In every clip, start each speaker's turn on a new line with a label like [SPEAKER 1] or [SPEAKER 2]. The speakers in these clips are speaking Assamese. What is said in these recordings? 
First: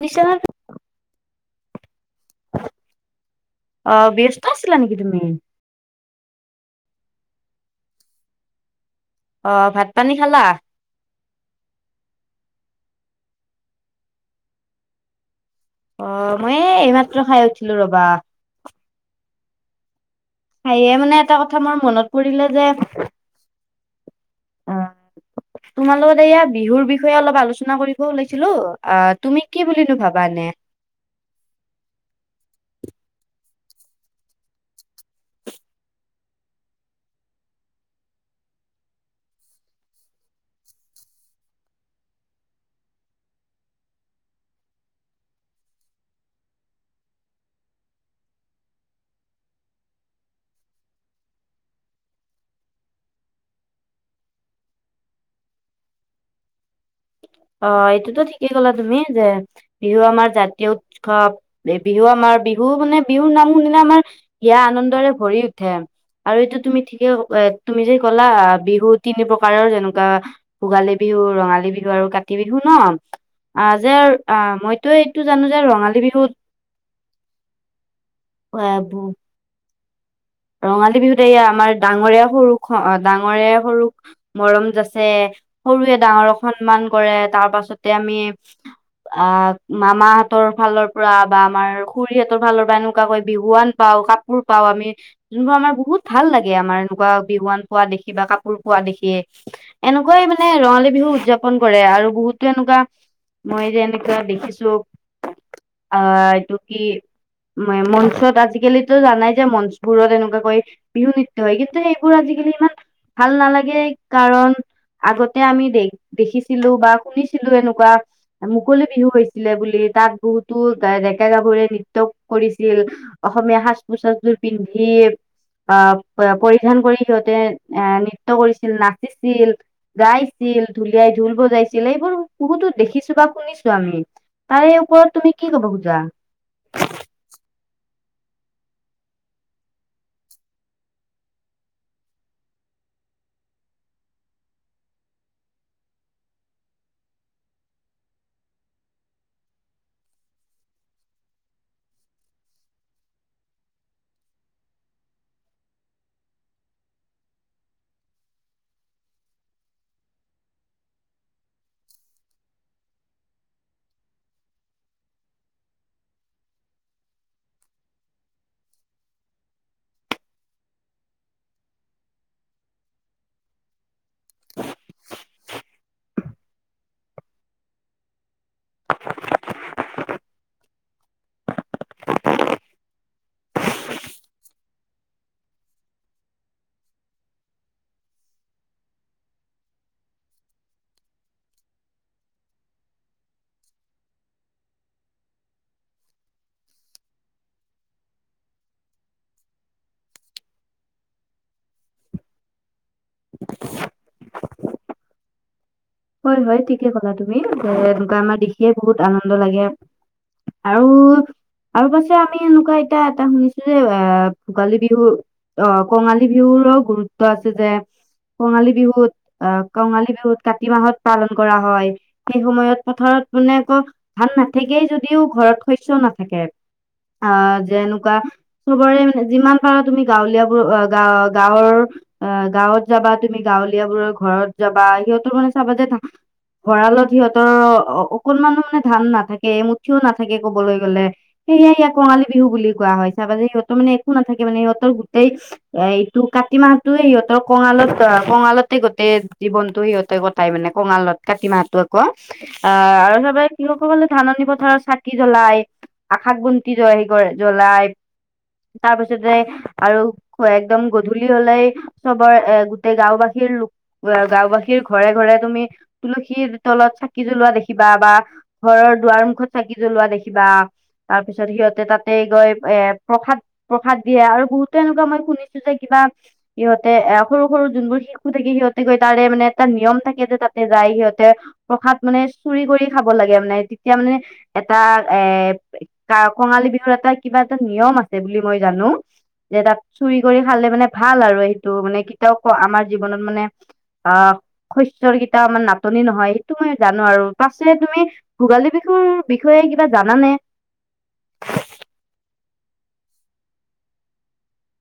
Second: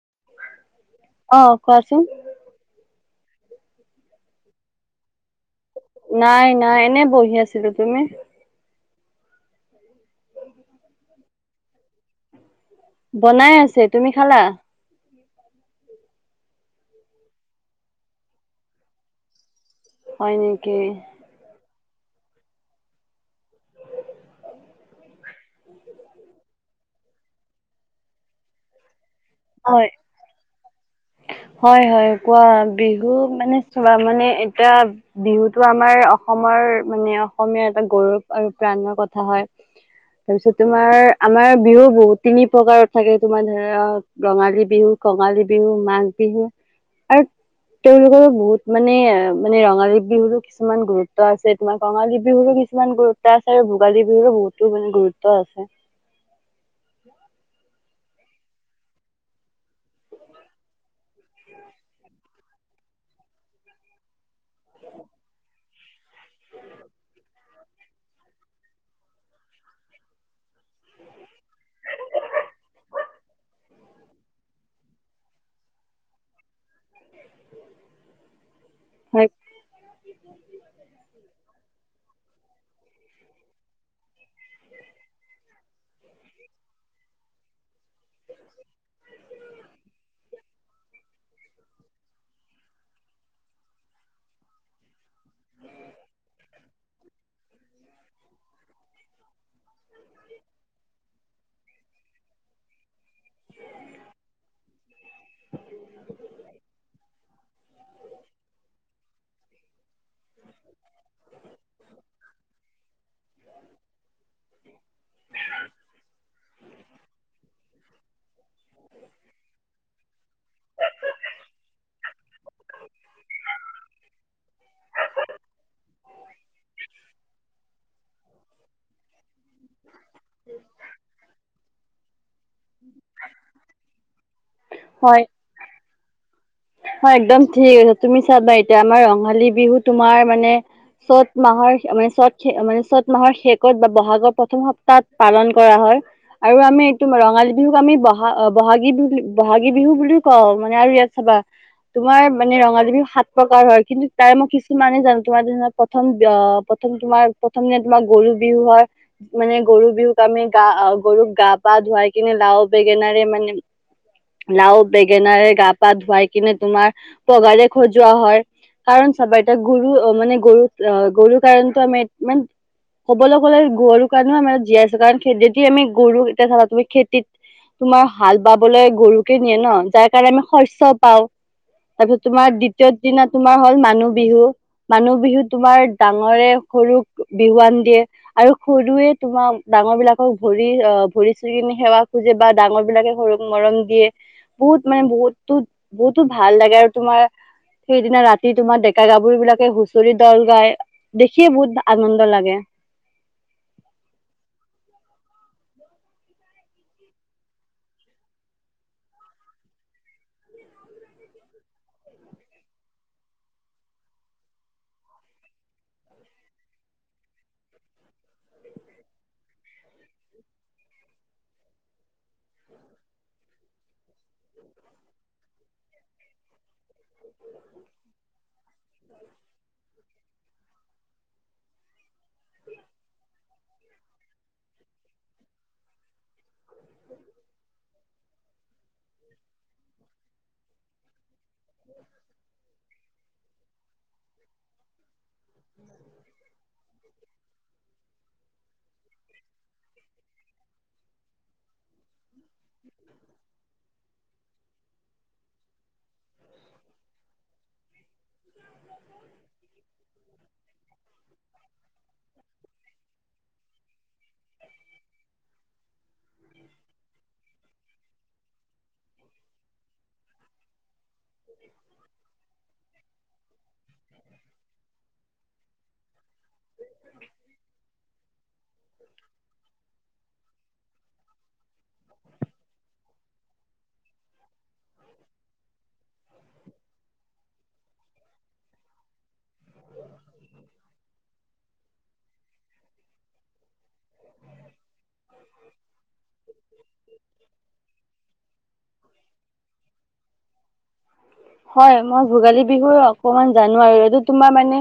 [SPEAKER 1] শুনিছানে?
[SPEAKER 2] অ কোৱাচোন
[SPEAKER 1] অ ব্যস্ত আছিলা নেকি তুমি
[SPEAKER 2] নাই নাই এনেই বহি আছিলো তুমি
[SPEAKER 1] অ ভাত পানী খালা
[SPEAKER 2] বনাই আছে তুমি খালা
[SPEAKER 1] অ মই এই এইমাত্ৰ খাই উঠিলো ৰবা।
[SPEAKER 2] হয় নেকি
[SPEAKER 1] হায়ে মানে এটা কথা মোৰ মনত পৰিলে যে অ তোমাৰ লগতে এয়া বিহুৰ বিষয়ে অলপ আলোচনা কৰিবও ওলাইছিলো আ তুমি কি
[SPEAKER 2] হয়
[SPEAKER 1] বুলিনো ভাবা এনে
[SPEAKER 2] হয় হয় কোৱা বিহু মানে চোৱা মানে এতিয়া বিহুটো আমাৰ অসমৰ মৰ মানে অসমীয়া এটা গৌৰৱ আৰু প্ৰাণৰ কথা হয়। তাৰপিছত তোমাৰ আমাৰ বিহু বহুত তিনি প্ৰকাৰত থাকে তোমাৰ ধৰা ৰঙালী বিহু, কঙালী বিহু, মাঘ বিহু আৰু তেওঁলোকৰো বহুত মানে মানে ৰঙালী বিহুৰো কিছুমান গুৰুত্ব আছে তোমাৰ ৰঙালী বিহুৰো কিছুমান গুৰুত্ব আছে আৰু ভোগালী বিহুৰু বহুতো মানে গুৰুত্ব আছে।
[SPEAKER 1] উ
[SPEAKER 2] উ
[SPEAKER 1] অ এইটোতো ঠিকেই কলা তুমি যে বিহু আমাৰ জাতীয় উৎসৱ বিহু আমাৰ বিহু মানে বিহুৰ নাম শুনিলে আমাৰ হিয়া আনন্দৰে ভৰি উঠে আৰু এইটো তুমি ঠিকে এ তুমি যে ক'লা বিহু তিনি প্ৰকাৰৰ যেনেকুৱা ভোগালী বিহু ৰঙালী বিহু আৰু কাতি কাতি বিহু ন আহ যে আহ মইতো এইটো জানো যে ৰঙালী বিহুত আহব
[SPEAKER 2] উ
[SPEAKER 1] ৰঙালী বিহুতে এয়া আমাৰ ডাঙৰীয়া সৰু ডাঙৰীয়া সৰুক মৰম যাচে সৰুৱে ডাঙৰক সন্মান কৰে তাৰ পাছত তে আমি আহ মামাহতৰ ফালৰ পৰা বা আমাৰ খুৰীহঁতৰ ফালৰ পৰা এনেকুৱা কৈ বিহুৱান পাওঁ কাপোৰ পাওঁ আমি যোনবোৰ আমাৰ বহুত ভাল লাগে আমাৰ এনেকুৱা বিহুৱান খোৱা দেখি বা কাপোৰ পোৱা দেখিয়ে এনেকুৱাই মানে ৰঙালী বিহু উদযাপন কৰে আৰু বহুতো এনেকুৱা মই যেনেকে দেখিছো আহ এইটো কি ম মঞ্চত আজিকালিতো জানাই যে মঞ্চবোৰত এনেকুৱাকৈ বিহু নৃত্য হয় কিন্তু এইবোৰ আজিকালি ইমান ভাল নালাগে কাৰণ আগতে আমি দে দেখিছিলো বা শুনিছিলো এনেকুৱা মুকলি বিহু হৈছিলে বুলি তাত বহুতো ডেকা গাভৰে নৃত্য কৰিছিল অসমীয়া সাজ পোচাজবোৰ পিন্ধি আহ পৰিধান কৰি সিহঁতে এ নৃত্য কৰিছিল নাচিছিল ছিল গাইছিল ঢুলিয়াই ঢোল বজাইছিল আছিলে এই বোৰ বহুতো দেখিছো বা শুনিছো আমি তাৰে ওপৰত
[SPEAKER 2] হয়
[SPEAKER 1] তুমি কি কব খোজা
[SPEAKER 2] হয় একদম ঠিক তুমি চাবা এতিয়া আমাৰ ৰঙালী বিহু তোমাৰ মানে চ'ত মাহৰ মানে চত মানে চ'ত মাহৰ শেষত বা বহাগৰ প্ৰথম সপ্তাহত পালন কৰা হয় আৰু আমি এইটো ৰঙালী বিহুক আমি বহ বহাগী বিহু বুলি বহাগী বিহু বুলিও কওঁ মানে আৰু চাবা তোমাৰ মানে ৰঙালী বিহু সাত প্ৰকাৰ হয় কিন্তু তাৰে মই কিছুমানে জানো তোমাৰ প্ৰথম প্ৰথম তোমাৰ প্ৰথমদিনা তোমাৰ গৰু বিহু হয় মানে গৰু বিহুক আমি গা গৰুক গা গা পা ধুৱাই কিনে লাও বেঙেনাৰে মানে লাও বেঙেনাৰে গা পা ধুৱাই- কিনে তোমাৰ পঘাৰে সজোৱা হয়। কাৰণ চাবা এতিয়া গৰু মানে গৰু আহ গৰুৰ কাৰণতো আমি মান কবলৈ গ'লে গৰুৰ কাৰণেও আমি জীয়াই আছো। কাৰণ খেতি যেতিয়া আমি গৰু তো তুমি খেতিত তোমাৰ হাল বাবলৈ গৰুকে নিয়ে ন, যাৰ কাৰণে আমি শস্য পাওঁ।
[SPEAKER 1] [inaudible]
[SPEAKER 2] তাৰপিছত তোমাৰ দ্বিতীয় দিনা তোমাৰ হল মানুহ বিহু। মানুহ বিহু তোমাৰ ডাঙৰে সৰু বিহুৱান দিয়ে আৰু সৰুৱে তোমাক ডাঙৰ বিলাকক ভৰি ভৰি চুই সেৱা খোজে, বা ডাঙৰ বিলাকে সৰু মৰম দিয়ে। বহুত মানে বহুতো বহুতো ভাল লাগে আৰু তোমাৰ সেইদিনা ৰাতি তোমাৰ ডেকা গাভৰিবলাকে হুঁচৰি দল গাই, দেখিয়ে বহুত আনন্দ লাগে।
[SPEAKER 1] [inaudible] হয় হয় ঠিকে ক'লা তুমি, এনেকুৱা আমাৰ দেখিয়ে বহুত আনন্দ লাগে। আৰু আৰু পাছে আমি এনেকুৱা এতিয়া এটা শুনিছো যে আহ ভোগালী বিহু অ কঙালী বিহুৰো গুৰুত্ব আছে যে, কঙালী বিহুত আহ কঙালী বিহুত কাতি মাহত পালন কৰা হয়। সেই সময়ত পথাৰত মানে আকৌ ধান নাথাকেই যদিও ঘৰত শস্যও নাথাকে। অ যেনেকুৱা চবৰে মানে যিমান পাৰা তুমি গাঁৱলীয়া বোৰ গা গাঁৱৰ অ গাঁৱত যাবা তুমি গাঁৱলীয়া বোৰৰ ঘৰত যাবা, সিহঁতৰ মানে চাবা যে ভৰালত সিহতৰৰ অ অকণমান ধান নাথাকে, মুঠিও নাথাকে কবলৈ গলে। সেয়ে ইয়াক কঙালী বিহু বুলি কোৱা হয়। চাবা যে সিহঁতৰ মানে একো নথাকে মানে, সিহঁতে- এইটো কাতি মাহটোৱে সিহঁতৰ কঙালত কঙালতে গোটেই জীৱনতটো সিহঁতে, কটাই মানে কঙালত কাতি মাহতটো আকৌ। অ আৰু চব কৃষসকলে ধান ৰ চাকি জ্বলাই আকাশ বন্তি জ জ্বলাই। তাৰ পিছতে আৰু একদম গধূলি হলেই চবৰ এ গোটেই গাঁওবাসী গাঁওবাসীৰ ঘৰে ঘৰে তুমি তুলসীৰ তলত চাকি জ্বলোৱা দেখিবা বা ঘৰৰ দুৱাৰ মুখত চাকি জ্বলোৱা দেখিবা। তাৰ পিছত সিহঁতে তাতে গৈ এ প্ৰসাদ প্ৰসাদ দিয়ে আৰু বহুতে এনেকুৱা মই শুনিছো যে, কিবা সিহঁতে এ সৰু সৰু যোনবোৰ শিশু থাকে সিহঁতে গৈ তাৰে মানে এটা নিয়ম থাকে তাতে যায়। সিহঁতে প্ৰসাদ মানে চুৰি কৰি খাব লাগে, মানে তেতিয়া মানে এটা কঙালী বিহুৰ এটা কিবা এটা নিয়ম আছে বুলি মই জানো। যে তাত চুৰি কৰি খালে মানে ভাল আৰু সেইটো মানে কি কয় আমাৰ জীৱনত মানে আহ। শস্যৰ কেইটা আমাৰ নাটনি নহয়। সেইটো মই জানো আৰু পাছে তুমি ভোগালী বিহুৰ বিষয়ে কিবা জানানে?
[SPEAKER 2] হয় মই বিহু অকমান জানো আৰু এইটো তোমাৰ মানে।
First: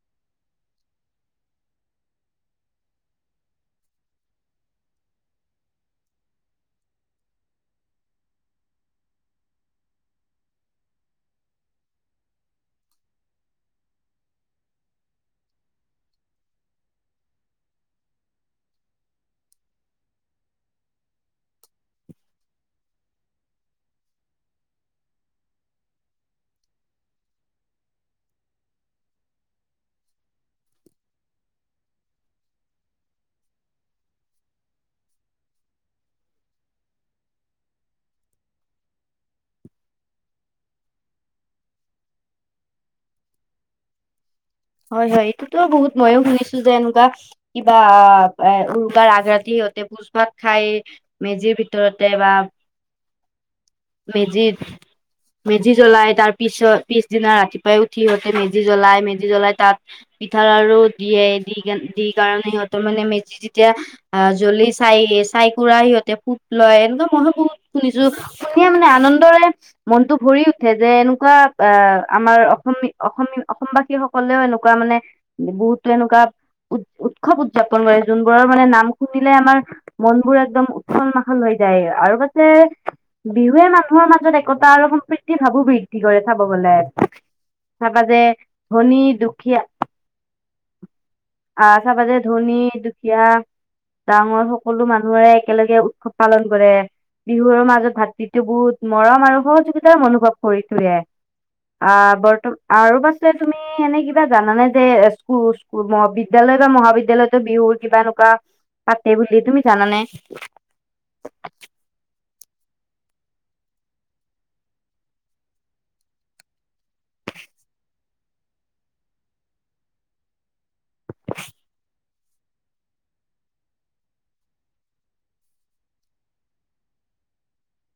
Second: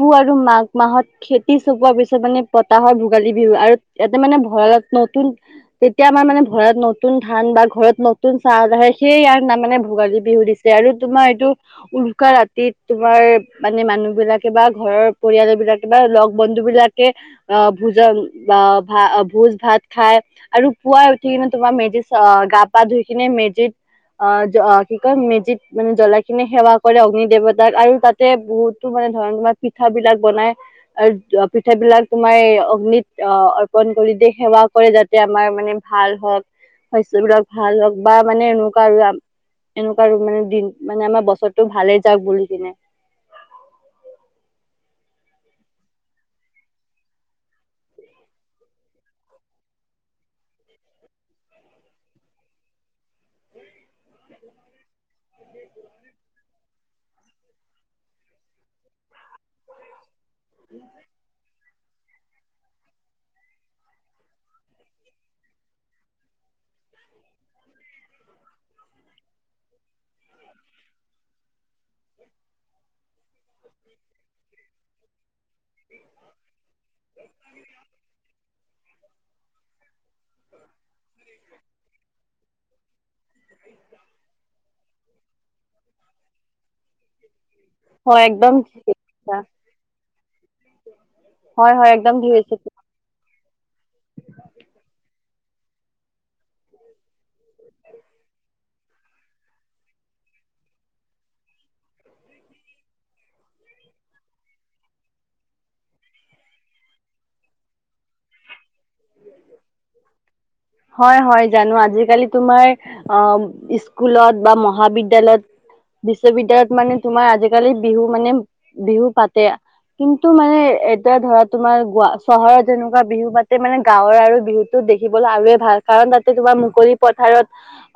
[SPEAKER 2] পুহ আৰু মাঘ মাহত খেতি চপোৱাৰ পিছত মানে পতাহৰ ভোগালী। বিহু আৰু ইয়াতে মানে ভঁৰালত নতুন। তেতিয়া আমাৰ মানে ভৰাৰত নতুন ধান বা ঘৰত নতুন চাহ আহে সেইয়ে ইয়াৰ মানে ভোগালী বিহু দিছে। আৰু তোমাৰ এইটো উৰুকা ৰাতিত তোমাৰ মানে মানুহ বিলাকে বা ঘৰৰ পৰিয়াল। বা লগ বন্ধু বিলাকে অ ভোজন। বা ভা ভোজ ভাত খাই আৰু পুৱাই উঠি কিনে তোমাৰ মেজি গা পা ধুই কিনে,। মেজি - অ কি কয় মেজিত মানে জ্বলাকিনে সেৱা কৰে অগ্নি দেৱতাক। আৰু তাতে বহুতো মানে ধৰ তোমাৰ পিঠা বিলাক বনাই আৰু পিঠা বিলাক তোমাৰ এই অগ্নিত। অ, অৰ্পন কৰিতে সেৱা কৰে যাতে আমাৰ মানে ভাল হওক শস্য বিলাক ভাল হওক বা মানে এনেকুৱা আৰু'- এনেকুৱা মানে দিন মানে আমাৰ বছৰটো ভালে যাকও বুলি কিনে।
[SPEAKER 1] [unintelligible] হয়, হয় এইটোতো বহুত মইো শুনিছো যে, এনেকুৱা কিবা এ উৰুকা ৰাগ ৰাতি তে, ভোজ ভাত খাই মেজিৰ ভিতৰতে বা মেজিত মেজি জ্বলাই। তাৰ পিছত পিছদিনা ৰাতিপুৱাই উঠিহঁতে মেজি জ্বলাই মেজি জ্বলাই তাত পিঠা লাড়ু দিয়ে। দি কে দি কাৰণে সিহঁতৰ মানে মেজি যেতিয়া অ, জ্বলি চাই চাইকুৰা সিহঁতে পুত লয়। মই তো বহুত শুনিছো শুনিয়ে মানে আনন্দৰে মনতটো ভৰি উঠে যে এনেকুৱা আহ, আমাৰ অসম অসম অসমবাসী সকলেও এনেকুৱা মানে বহুতো এনেকুৱা উ উৎসৱ উদযাপন কৰে। যোনবোৰৰ মানে নাম শুনিলে আমাৰ মন বোৰ একদম উৎসল মাহাল হয়। যায়। আৰু পাছে বিহুৱে মানুহৰ মাজত একতা আৰু সম্প্ৰীতিৰ ভাবো বৃদ্ধি কৰে চাব গলে। তাৰপাজে
[SPEAKER 2] হয় একদম ঠিক
[SPEAKER 1] ধনী,
[SPEAKER 2] কথা।
[SPEAKER 1] দুখীয়া
[SPEAKER 2] হয় হয়
[SPEAKER 1] আহশাৰ
[SPEAKER 2] একদম
[SPEAKER 1] পাজে
[SPEAKER 2] ঠিক
[SPEAKER 1] ধনী
[SPEAKER 2] আছে
[SPEAKER 1] দুখীয়া ডাঙৰ সকলো মানুহৰে একেলগে উৎসৱ পালন কৰে। বিহুৰ মাজত ভাতটো বহুত মৰম আৰু সহযোগিতাৰ অনুনোভৱ কৰি থৈয়ে। অ, বৰ্তমান আৰু পাছেত তুমি এনে কিবা জানানে যে স্কুল, বিদ্য়ালয় বা মহাবিদ্যালয়ত বিহুৰ কিবা এনেকুৱা পাতে বি তুমি জানানে?
[SPEAKER 2] হয় হয় জানো আজিকালি তোমাৰ অ' স্কুলত বা মহাবিদ্যালয়ত বিশ্ববিদ্যালয়ত মানে তোমাৰ আজিকালি বিহু মানে বিহু পাতে। কিন্তু মানে এতিয়া ধৰা তোমাৰ গোৱা চহৰত যেনেকুৱা বিহু বা তাতে মানে গাঁৱৰ আৰু বিহুতো দেখিবলৈ আৰুে ভাল। কাৰণ, তাতে তোমাৰ মুকলি পথাৰত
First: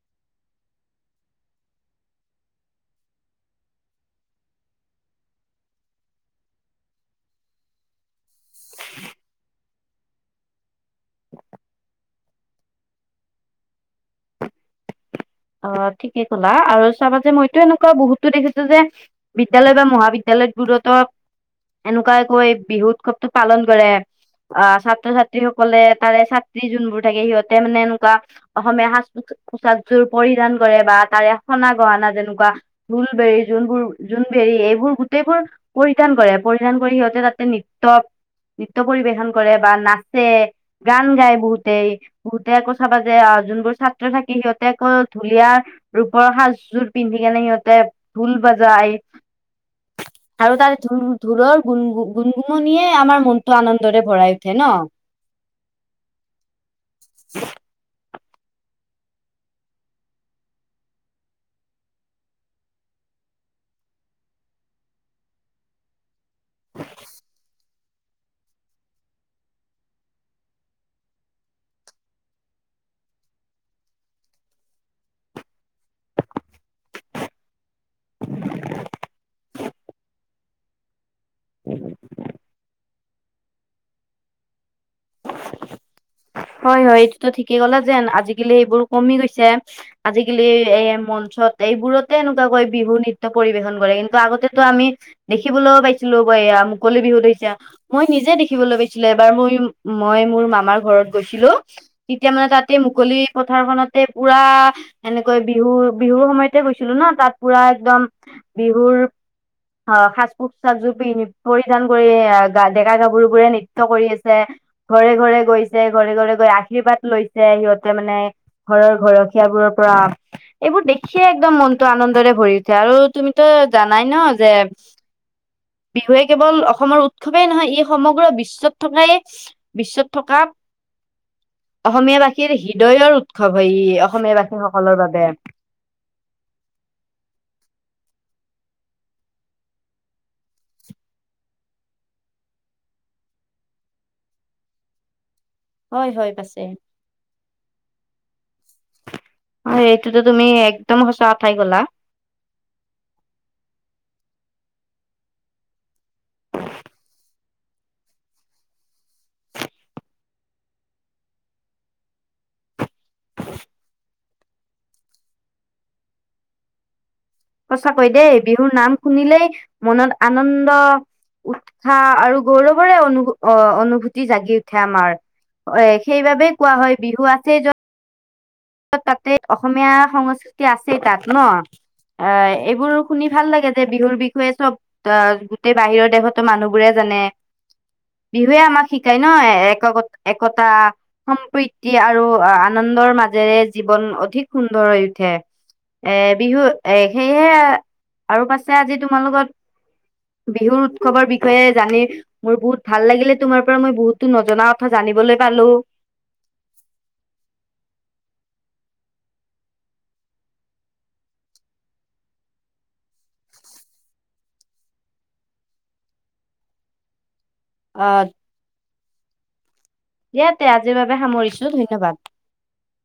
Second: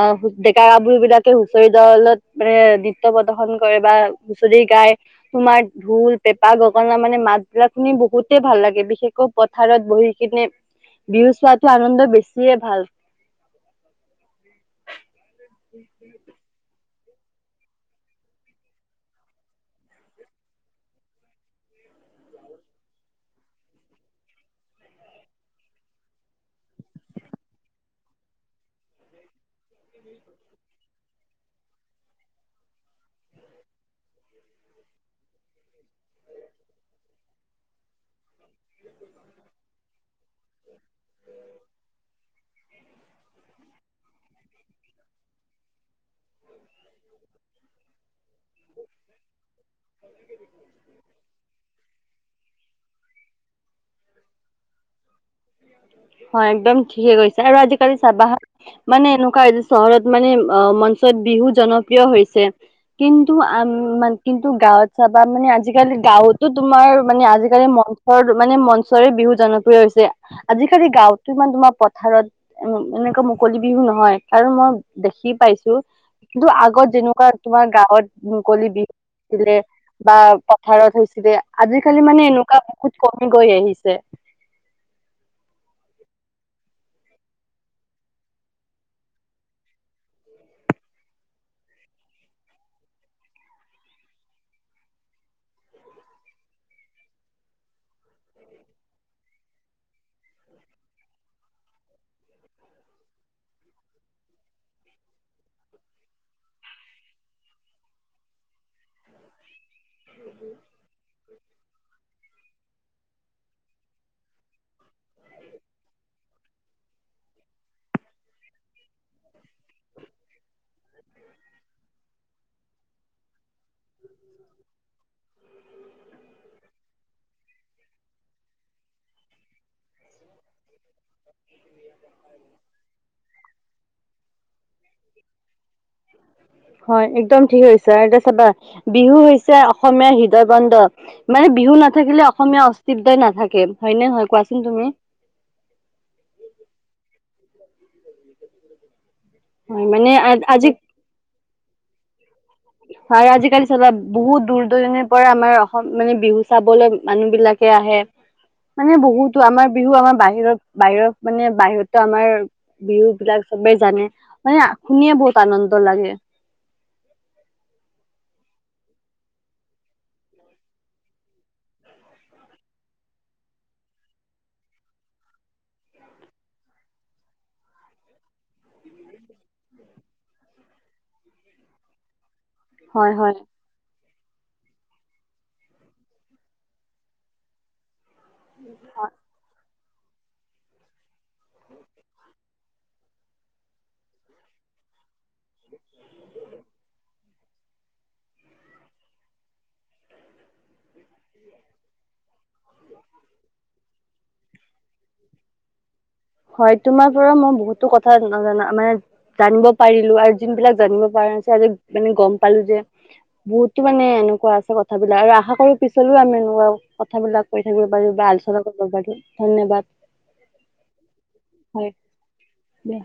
[SPEAKER 2] অ' ডেকা গাভৰু বিলাকে হুঁচৰি দলত মানে নৃত্য প্ৰদৰ্শন কৰে বা হুচৰি গায়। আমাৰ ঢোল, পেপা, গগনা মানে মাত বিলাক শুনি বহুতে ভাল লাগে। বিশেষকৈ পথাৰত বহি কিনে বিহু চোৱাটো আনন্দ বেছিয়ে ভাল।
[SPEAKER 1] অ, ঠিকে কলা আৰু চাবা যে মইতো এনেকুৱা বহুতো দেখিছো যে বিদ্যালয় বা মহাবিদ্য়ালয়বোৰতো এনেকুৱাই কৈ বিহু উৎসৱতটো পালন কৰে। অ, ছাত্ৰ-ছাত্ৰী সকলে তাৰে ছাত্ৰী যোনবোৰ থাকে সিহঁতে মানে এনেকুৱা অসমীয়া সাজ প চাকযোৰ পৰিধান কৰে। বা তাৰে সনা গহনা যেনেকুৱা ঢোলবৰি যোনবোৰ জোনবেৰি এইবোৰ গোটেইবোৰ পৰিধান কৰে। পৰিধান কৰি সিহঁতে তাতে নৃত্য নৃত্য পৰিবেশন কৰে বা নাচে, গান গায় বহুতেই বহুতে আকৌ চাবা যে আ যোনবোৰ ছাত্ৰ থাকে সিহঁতে আকৌ ঢুলীয়া ৰূপৰ সাজযোৰ পিন্ধি কেনে সিহঁতে ঢোল বাজায়। আৰু তাৰে ঢো-ঢোলৰ গুন-গুনগুননিয়ে য়ে আমাৰ মনটো আনন্দৰে ভৰাই উঠে ন।
[SPEAKER 2] হয়, একদম ঠিকে কৈছা, আৰু আজিকালি চাবা মানে এনেকুৱা যে চহৰত মানে অ মঞ্চত বিহু জনপ্ৰিয় হৈছে। কিন্তু আ-মান, কিন্তু গাঁৱত চাবা মানে আজিকালি গাঁৱতো তোমাৰ মানে আজিকালি মঞ্চৰ মানে মঞ্চৰে বিহু জনপ্ৰিয় হৈছে। আজিকালি গাওতো ইমান তোমাৰ পথাৰত এনেকুৱা মুকলি বিহু নহয় আৰু মই দেখি পাইছো কিন্তু আগত যেনেকুৱা তোমাৰ গাঁৱত মুকলি বিহু আছিলে বা পথাৰত হৈছিলে, আজিকালি মানে এনেকুৱা বহুত কমি গৈ আহিছে।
[SPEAKER 1] [inaudible] হয় হয়, এইটোতো ঠিকেই ক'লে যেন আজিকালি সেইবোৰ কমি গৈছে। আজিকালি এ মন ত এইবোৰতে এনেকুৱাকৈ বিহু নৃত্য পৰিবেশন কৰে কিন্তু আগতেতো আমি দেখিবলৈও পাইছিলোঁ এইয়া মুকলি বিহু এতিয়া। মই নিজে দেখিবলৈ পাইছিলোঁ, এবাৰ মই মই মোৰ মামাৰ ঘৰ গৈছিলো, তিতিয়া মানে তাতে মুকলি পথাৰখনতে পুৰা এনেকৈ বিহুৰ বিহু হুৰ সময়তে গৈছিলোঁ ন, তাত পুৰা একদম বিহুৰ আ সাজ-পোছাকযোৰ পি-পৰিধান কৰি গা দে ডেকা-গাভৰুবোৰে নৃত্য কৰি আছে, ঘৰে-ঘৰে গৈছে ঘৰে-ঘৰে গৈ আশীৰ্বাদ লৈছে সিহঁতে মানে, ঘৰৰ ঘৰখীয়াবোৰৰ পৰা। এই এইবোৰ দেখিয়ে একদম মনটো আনন্দৰে ভৰি উঠে আৰু তুমিতো জানাই ন যে বিহুৱে কেৱল অসমৰ উৎসৱেই নহয় ই সমগ্ৰ বিশ্বত থকাই, বিশ্বত থকা [inaudible] অসমীয়াবাসীৰ হৃদয়ৰ উৎসৱ হয় ই, অসমীয়াবাসীসকলৰ বাবে।
[SPEAKER 2] হয়, একদম ঠিক কৈছা আৰু এতিয়া চাবা বিহু হৈছে অসমীয়াৰ হৃদয় বন্দ, মানে বিহু নাথাকিলে অসমীয়া অস্তিত্বই নাথাকে। হয় নে নহয়, কোৱাচোন তুমি?
[SPEAKER 1] হয় হয়, পাছে। অ',
[SPEAKER 2] হয় মানে
[SPEAKER 1] এইটোতো তুমি একদম সঁচা কথাই কলা।
[SPEAKER 2] আৰু আজিকালি চাবা, বহু দূৰ-দূৰণিৰ পৰা আমাৰ অসম মানে বিহু চাবলৈ মানুহ বিলাক কে আহে। মানে বহুতো, আমাৰ বিহু আমাৰ বাহিৰত বাহিৰত মানে বাহিৰতো আমাৰ বিহু বিলাক চবেই জানে, মানে শুনিয়ে বহুত আনন্দ লাগে।
[SPEAKER 1] সঁচাকৈ দেই, বিহুৰ নাম শুনিলেই মনত আনন্দ উৎসাহ আৰু গৌৰৱৰে অনুভ অ অনুভূতি জাগি উঠে আমাৰ। এ সেইবাবেই কোৱা হয়, বিহু আছে য'ত তাতে অসমীয়া সংস্কৃতি আছেই তাত, ন। আ এইবোৰ
[SPEAKER 2] হয়
[SPEAKER 1] শুনি
[SPEAKER 2] হয়
[SPEAKER 1] ভাল লাগে যে বিহুৰ বিষ বিহুৱেই চব আহ গোটেই বাহিৰৰ দেশতো মানুহবোৰে জানে বিহুৱে আমাক শিকায় ন এক-একতা। সম্প্ৰীতি আৰু আ-আনন্দৰ মাজেৰে জীৱন অধিক সুন্দৰ হৈ উঠে। এ বিহু এ সেয়ে, আৰু পাছে আজি তোমাৰ লগত বিহুৰ উৎসৱৰ বিষয়ে জানি মোৰ বহুত ভাল লাগিলে তোমাৰ পৰা মই বহুতো নজনা কথা জানিবলৈ পালোঁ।
[SPEAKER 2] হয়, তোমাৰ পৰা মই বহুতো কথা নজনা মানে জানিব পাৰিলোঁ আৰু যোন বিলাক জানিব পৰা নাছিলো আজি মানে গম পালোঁ যে বহুতো মানে এনেকুৱা আছে কথাবিলাক আৰু আশা কৰো পিছলৈও আমি এনেকুৱা কথাবিলাক কৈ থাকিব পাৰিম, বা আলোচনা কৰিব পাৰো ধন্যবাদ।
[SPEAKER 1] ইয়াতে আজিৰ বাবে সামৰিছো
[SPEAKER 2] হয়
[SPEAKER 1] ধন্যবাদ।
[SPEAKER 2] দিয়া।